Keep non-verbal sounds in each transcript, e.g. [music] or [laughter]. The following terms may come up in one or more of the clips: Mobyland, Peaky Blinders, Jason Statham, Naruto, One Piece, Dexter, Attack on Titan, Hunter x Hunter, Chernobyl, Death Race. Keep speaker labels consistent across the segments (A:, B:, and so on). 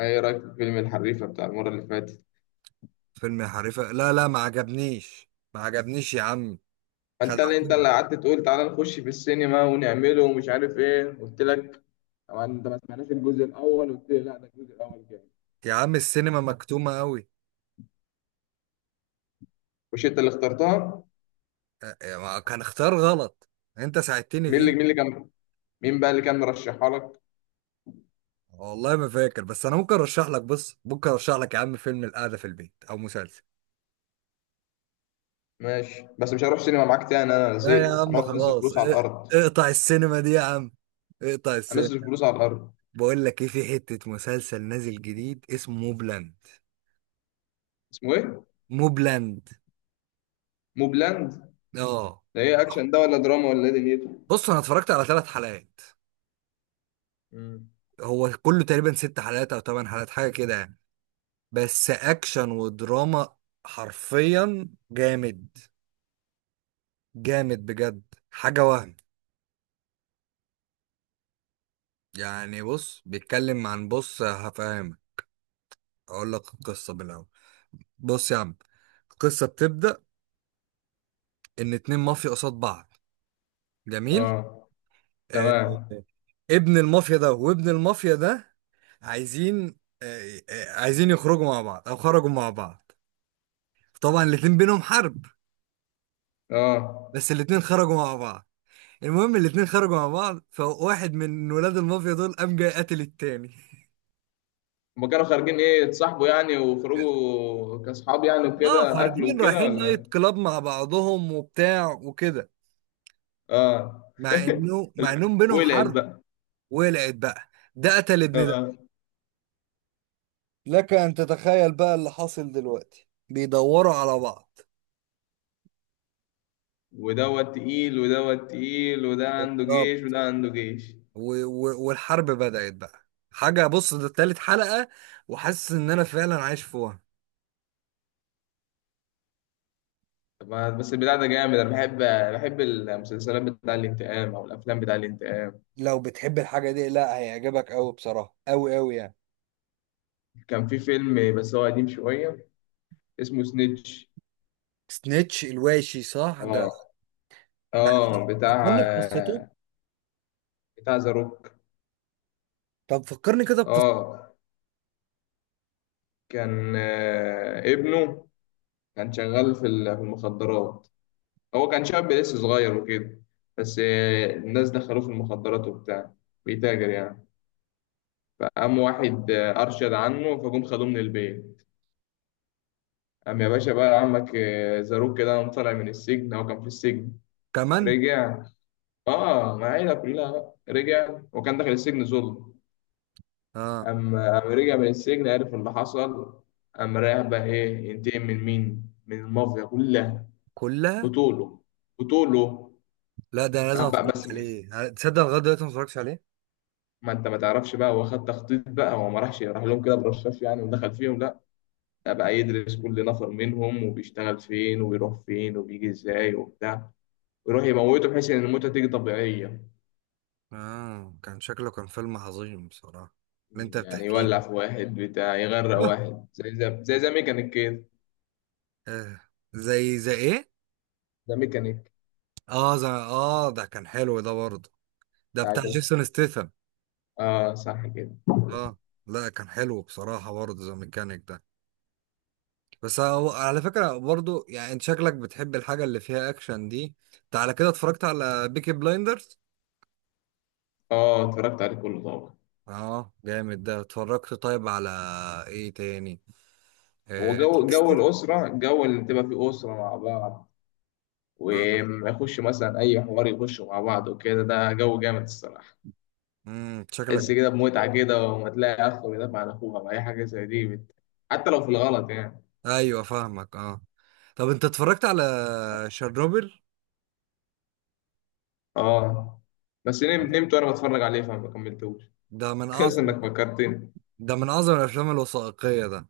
A: ايه رايك في فيلم الحريفه بتاع المره اللي فاتت؟
B: فيلم حريفة، لا لا ما عجبنيش ما عجبنيش يا عم.
A: انت اللي انت
B: خدعتني.
A: اللي قعدت تقول تعالى نخش في السينما ونعمله ومش عارف ايه، قلت لك. طبعا انت ما سمعناش الجزء الاول، قلت لي لا ده الجزء الاول جامد.
B: يا عم السينما مكتومة قوي.
A: مش انت اللي اخترتها؟
B: كان اختيار غلط. انت ساعدتني
A: مين اللي مين
B: فيه.
A: اللي كان. مين بقى اللي كان مرشحها لك؟
B: والله ما فاكر، بس انا ممكن ارشح لك، بص، ممكن ارشح لك يا عم فيلم القعدة في البيت او مسلسل.
A: ماشي، بس مش هروح سينما معاك تاني، انا
B: لا يا
A: زهقت.
B: عم
A: هنقعد نصرف
B: خلاص.
A: فلوس على الارض.
B: اقطع السينما دي يا عم. اقطع
A: هنصرف
B: السينما.
A: فلوس على الارض.
B: بقول لك ايه، في حتة مسلسل نازل جديد اسمه موبلاند.
A: اسمه ايه؟
B: موبلاند،
A: موبلاند.
B: اه.
A: ده ايه، اكشن ده ولا دراما ولا ايه دنيته؟
B: بص انا اتفرجت على ثلاث حلقات.
A: مم.
B: هو كله تقريبا ست حلقات او ثمان حلقات، حاجه كده يعني. بس اكشن ودراما. حرفيا جامد. جامد بجد. حاجة وهم. يعني بص بيتكلم عن، بص هفهمك. اقول لك القصة من الاول. بص يا عم، القصة بتبدأ ان اتنين مافيا قصاد بعض. جميل.
A: اه،
B: آه.
A: تمام،
B: ابن المافيا ده وابن المافيا ده عايزين، عايزين يخرجوا مع بعض او خرجوا مع بعض. طبعا الاتنين بينهم حرب.
A: اه.
B: بس الاتنين خرجوا مع بعض. المهم الاتنين خرجوا مع بعض، فواحد من ولاد المافيا دول قام جاي قاتل التاني. [laughs]
A: هما كانوا خارجين ايه، يتصاحبوا يعني وخرجوا كاصحاب يعني
B: اه،
A: وكده اكل
B: خارجين
A: وكده
B: رايحين
A: ولا
B: نايت
A: إيه؟
B: كلاب مع بعضهم وبتاع وكده.
A: اه
B: مع
A: [laughs]
B: انه مع انهم بينهم
A: ولعت
B: حرب.
A: بقى.
B: ولعت بقى. ده قتل ابن ده.
A: اه.
B: لك ان تتخيل بقى اللي حاصل دلوقتي، بيدوروا على بعض.
A: ودوت تقيل، ودوت تقيل، وده عنده جيش
B: بالظبط.
A: وده عنده جيش.
B: والحرب بدأت بقى. حاجة، بص ده تالت حلقة. وحاسس ان انا فعلا عايش في وهم.
A: طب بس البتاع ده جامد. انا بحب المسلسلات بتاع الانتقام او الافلام بتاع الانتقام.
B: لو بتحب الحاجة دي، لا هيعجبك قوي بصراحة، قوي قوي يعني.
A: كان في فيلم بس هو قديم شويه، اسمه سنيتش.
B: سنيتش الواشي، صح ده.
A: اه.
B: بحكي
A: اه، بتاع
B: فكرني بقصته.
A: بتاع ذا روك.
B: طب فكرني كده بقصته.
A: اه. كان ابنه كان شغال في في المخدرات. هو كان شاب لسه صغير وكده، بس الناس دخلوه في المخدرات وبتاع، بيتاجر يعني. فقام واحد أرشد عنه، فجم خدوه من البيت. قام يا باشا بقى عمك زاروك، كده قام طالع من السجن، هو كان في السجن.
B: كمان.
A: رجع. اه، مع عيلة كلها بقى. رجع وكان داخل السجن ظلم.
B: اه.
A: قام رجع من السجن، عرف اللي حصل. قام رايح بقى ايه، ينتقم من مين؟ من المافيا كلها.
B: كلها.
A: بطوله بطوله.
B: لا، ده أنا لازم
A: راح بقى
B: اتفرج
A: بس
B: عليه، تصدق لغايه دلوقتي ما اتفرجتش عليه.
A: ما انت ما تعرفش بقى، هو خد تخطيط بقى، هو ما راحش راح لهم كده برشاش يعني ودخل فيهم، لا. ده بقى يدرس كل نفر منهم وبيشتغل فين وبيروح فين وبيجي ازاي وبتاع، ويروح يموته بحيث ان الموتة تيجي طبيعية.
B: اه كان شكله كان فيلم عظيم بصراحه. اللي انت
A: يعني
B: بتحكيه
A: يولع
B: ده.
A: في واحد، بتاع يغرق
B: آه.
A: واحد، زي، زي ميكانيك كده.
B: آه. زي ايه.
A: زي ميكانيك
B: اه زي، ده كان حلو ده برضه. ده
A: بتاع
B: بتاع
A: جاز.
B: جيسون ستيثم.
A: اه، صح كده.
B: اه. لا كان حلو بصراحه برضه، زي ميكانيك ده. بس هو على فكرة برضو، يعني انت شكلك بتحب الحاجة اللي فيها اكشن دي. انت على كده اتفرجت على بيكي بلايندرز.
A: اه، اتفرجت عليه كله طبعا.
B: اه جامد ده. اتفرجت طيب على ايه تاني؟
A: هو
B: آه،
A: جو
B: ديكستر.
A: الأسرة، جو اللي تبقى فيه أسرة مع بعض،
B: اه،
A: وما يخش مثلا أي حوار، يخشوا مع بعض وكده، ده جو جامد الصراحة.
B: امم، شكلك.
A: تحس كده بمتعة كده، وما تلاقي أخ بيدافع عن أخوها بأي حاجة زي دي حتى لو في الغلط يعني.
B: ايوه فاهمك، اه. طب انت اتفرجت على شيرنوبل؟
A: آه. بس نمت وأنا بتفرج عليه فما كملتوش.
B: ده من
A: [laughs] كويس
B: اعظم.
A: إنك فكرتني.
B: ده من اعظم الافلام الوثائقية ده.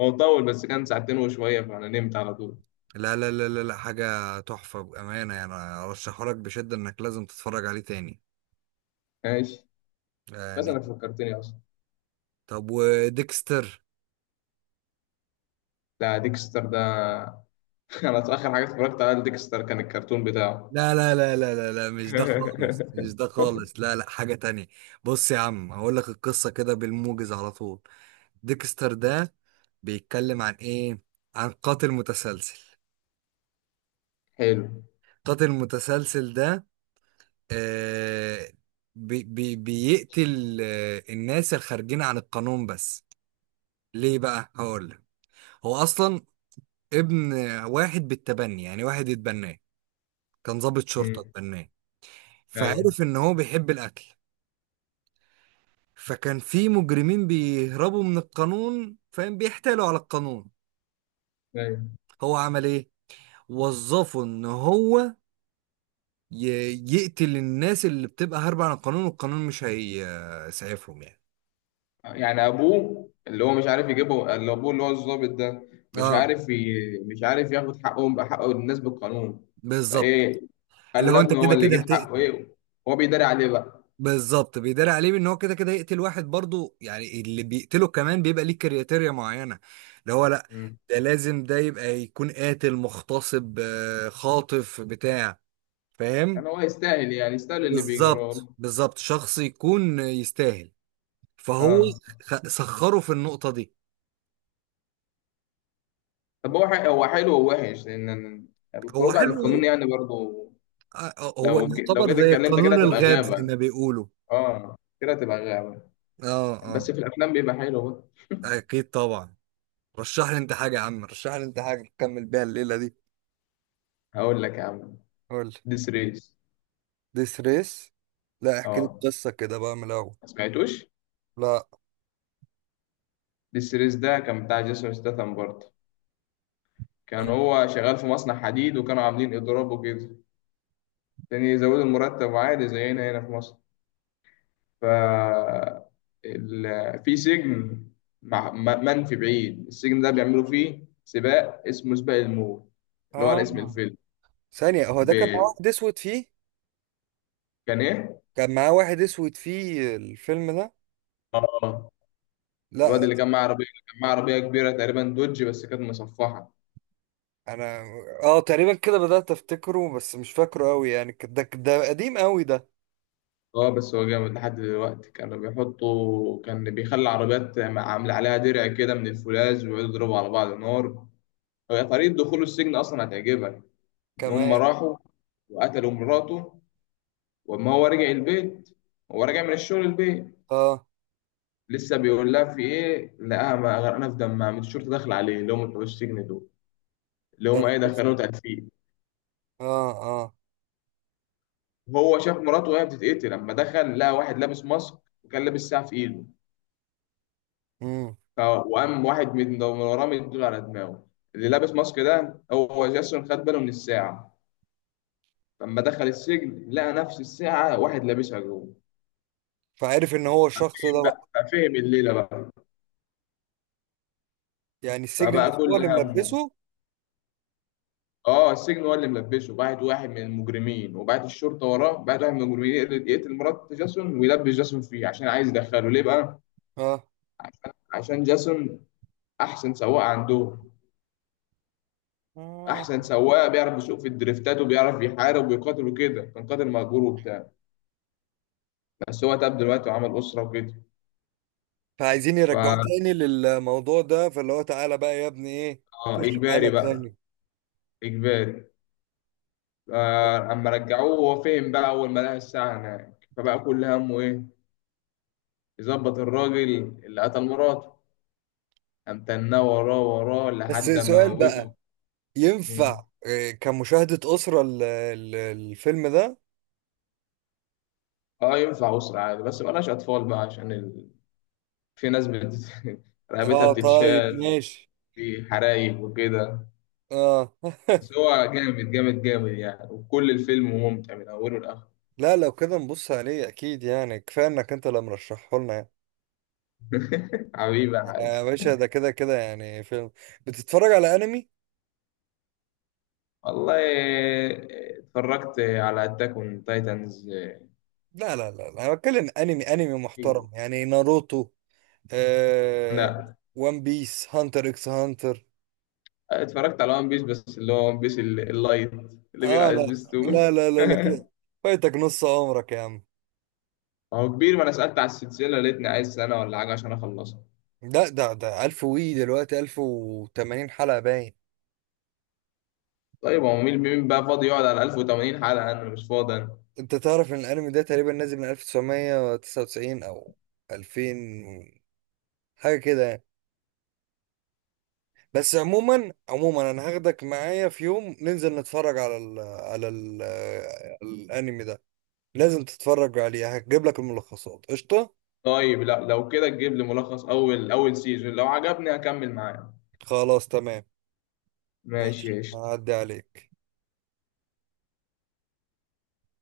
A: هو طول، بس كان ساعتين وشوية فأنا نمت على طول.
B: لا لا لا لا، لا حاجة تحفة بأمانة يعني. ارشحه لك بشدة، انك لازم تتفرج عليه تاني
A: ماشي. بس
B: يعني.
A: إنك فكرتني أصلا.
B: طب وديكستر؟
A: لا، ديكستر ده، [laughs] أنا آخر حاجة اتفرجت على ديكستر كان الكرتون بتاعه.
B: لا لا لا لا لا لا، مش ده خالص، مش
A: [laughs]
B: ده خالص، لا لا حاجة تانية. بص يا عم، هقول لك القصة كده بالموجز على طول. ديكستر ده بيتكلم عن ايه؟ عن قاتل متسلسل.
A: حلو.
B: قاتل متسلسل ده، آه، بي بي بيقتل الناس الخارجين عن القانون بس. ليه بقى؟ هقول لك. هو اصلا ابن واحد بالتبني، يعني واحد اتبناه. كان ضابط شرطة
A: مم.
B: اتبناه.
A: أيوه.
B: فعرف ان هو بيحب الاكل. فكان في مجرمين بيهربوا من القانون، فاهم، بيحتالوا على القانون.
A: أيوه،
B: هو عمل ايه؟ وظفه ان هو يقتل الناس اللي بتبقى هاربة عن القانون، والقانون مش هيسعفهم يعني.
A: يعني ابوه، اللي هو مش عارف يجيبه، اللي ابوه اللي هو الضابط ده مش
B: اه.
A: عارف مش عارف ياخد حقهم بحق الناس بالقانون،
B: بالظبط.
A: فايه،
B: اللي
A: خلى
B: هو انت
A: ابنه هو
B: كده
A: اللي
B: كده
A: يجيب حقه،
B: هتقتل.
A: ايه. هو بيداري عليه بقى.
B: بالظبط، بيداري عليه ان هو كده كده يقتل واحد برضو، يعني اللي بيقتله كمان بيبقى ليه كرياتيريا معينة. اللي هو لا،
A: مم.
B: ده لازم ده يبقى يكون قاتل مغتصب، خاطف بتاع. فاهم.
A: يعني هو يستاهل، يعني يستاهل اللي بيجرى
B: بالظبط
A: له.
B: بالظبط، شخص يكون يستاهل. فهو
A: اه.
B: سخره في النقطة دي.
A: طب هو هو حلو ووحش، لان
B: هو
A: الخروج عن القانون
B: حلو.
A: يعني برضه.
B: هو
A: لو لو
B: يعتبر
A: جيت
B: زي
A: اتكلمت كده
B: قانون
A: هتبقى
B: الغاب، زي
A: غابة.
B: ما بيقولوا.
A: اه، كده هتبقى غابة.
B: اه اه.
A: بس في الافلام بيبقى حلو بقى.
B: اكيد طبعا. رشح لي انت حاجة يا عم، رشح لي انت حاجة نكمل بيها الليلة دي.
A: هقول لك يا عم،
B: قول لي.
A: ديس ريس.
B: ديس ريس. لا احكي لي
A: اه،
B: القصة كده بقى من الأول.
A: ما سمعتوش؟
B: لا،
A: السيريز ده كان بتاع جيسون ستاثام برضه. كان هو شغال في مصنع حديد، وكانوا عاملين اضراب وكده عشان يزودوا المرتب، عادي زينا هنا في مصر. ف ال... في سجن منفي بعيد، السجن ده بيعملوا فيه سباق اسمه سباق الموت، اللي هو على اسم
B: اه
A: الفيلم.
B: ثانية، هو ده
A: ب...
B: كان معاه واحد اسود فيه.
A: كان ايه؟
B: كان معاه واحد اسود فيه الفيلم ده.
A: اه،
B: لا.
A: الواد اللي كان معاه عربيه كبيره تقريبا دوج بس كانت مصفحه.
B: انا اه تقريبا كده بدأت افتكره، بس مش فاكره قوي يعني. ده قديم قوي ده.
A: اه، بس هو جامد لحد دلوقتي. كانوا بيحطوا، كان بيخلي عربيات عامل عليها درع كده من الفولاذ، ويقعدوا يضربوا على بعض نار. هي طريقة دخوله السجن أصلا هتعجبك. إن هم
B: كمان.
A: راحوا وقتلوا مراته، وأما هو رجع البيت، هو راجع من الشغل البيت
B: اه.
A: لسه بيقول لها في إيه، لقاها غرقانة في دمها، من الشرطة داخلة عليه اللي هم بتوع السجن دول، اللي
B: ده
A: هم إيه،
B: ملبس-
A: دخلوه تدفين.
B: اه اه.
A: هو شاف مراته وهي بتتقتل، لما دخل لقى واحد لابس ماسك وكان لابس ساعة في إيده.
B: امم.
A: اه، وقام واحد من ده من وراه مديله على دماغه. اللي لابس ماسك ده هو، جاسون خد باله من الساعة. لما دخل السجن لقى نفس الساعة واحد لابسها جوه.
B: فعارف ان هو الشخص ده
A: فهم
B: بقى.
A: بقى ففهم الليلة بقى،
B: يعني السجن
A: فبقى
B: نفسه هو
A: كل
B: اللي
A: همه.
B: ملبسه.
A: اه، السجن هو اللي ملبسه، بعت واحد من المجرمين وبعت الشرطة وراه، بعت واحد من المجرمين يقتل مرات جاسون ويلبس جاسون فيه. عشان عايز يدخله ليه بقى؟
B: اه.
A: عشان جاسون أحسن سواق عندهم.
B: آه.
A: أحسن سواق بيعرف يسوق في الدريفتات وبيعرف يحارب ويقاتل وكده، كان قاتل مأجور وبتاع. بس هو تاب دلوقتي وعمل أسرة وكده.
B: فعايزين يرجعوه
A: فا
B: تاني للموضوع ده، فاللي هو تعالى بقى يا ابني ايه. خش معانا
A: إجباري بقى،
B: تاني.
A: إجباري.
B: آه.
A: أما رجعوه هو فهم بقى أول ما لقى الساعة هناك، فبقى كل همه إيه، يظبط الراجل اللي قتل مراته. قام تناه وراه وراه
B: بس
A: لحد ما
B: سؤال
A: موته.
B: بقى.
A: مم.
B: ينفع كمشاهدة أسرة الفيلم ده؟
A: اه، ينفع أسرة عادي بس مبقاش أطفال بقى عشان [laughs] في ناس [laughs] رقبتها
B: اه طيب
A: بتتشال،
B: ماشي.
A: في حرايق وكده.
B: اه.
A: بس هو جامد جامد جامد يعني، وكل الفيلم ممتع من أوله لآخره.
B: لا لو كده نبص عليه اكيد يعني، كفايه انك انت اللي مرشحه لنا يعني.
A: [laughs] حبيبي يا حاج.
B: يا باشا ده كده كده يعني فيلم. بتتفرج على انمي؟
A: والله، اتفرجت على اتاك اون تايتنز.
B: لا لا لا لا، انا بتكلم انمي انمي
A: ايوه.
B: محترم يعني، ناروتو. آه...
A: لا.
B: وان بيس، هانتر اكس هانتر.
A: اتفرجت على ون بيس، بس اللي هو ون بيس اللايت اللي بيبقى
B: اه
A: على
B: لا لا
A: سبيستون.
B: لا لا، لا كده.
A: [laughs]
B: فايتك نص عمرك يا عم.
A: هو كبير، ما انا سالت على السلسله لقيتني عايز سنه ولا حاجه عشان اخلصها.
B: ده 1000 وي دلوقتي 1080 حلقه باين.
A: طيب، هو مين بقى فاضي يقعد على 1080 حلقه؟ انا مش فاضي أنا.
B: انت تعرف ان الانمي ده تقريبا نازل من 1999 او 2000، حاجه كده يعني. بس عموما عموما، انا هاخدك معايا في يوم ننزل نتفرج على ال على ال الانمي ده. لازم تتفرج عليه. هجيب لك الملخصات قشطة.
A: طيب لا، لو كده تجيب لي ملخص اول سيزون، لو عجبني هكمل معاه.
B: خلاص تمام.
A: ماشي
B: ماشي
A: يا قشطة.
B: هعدي عليك.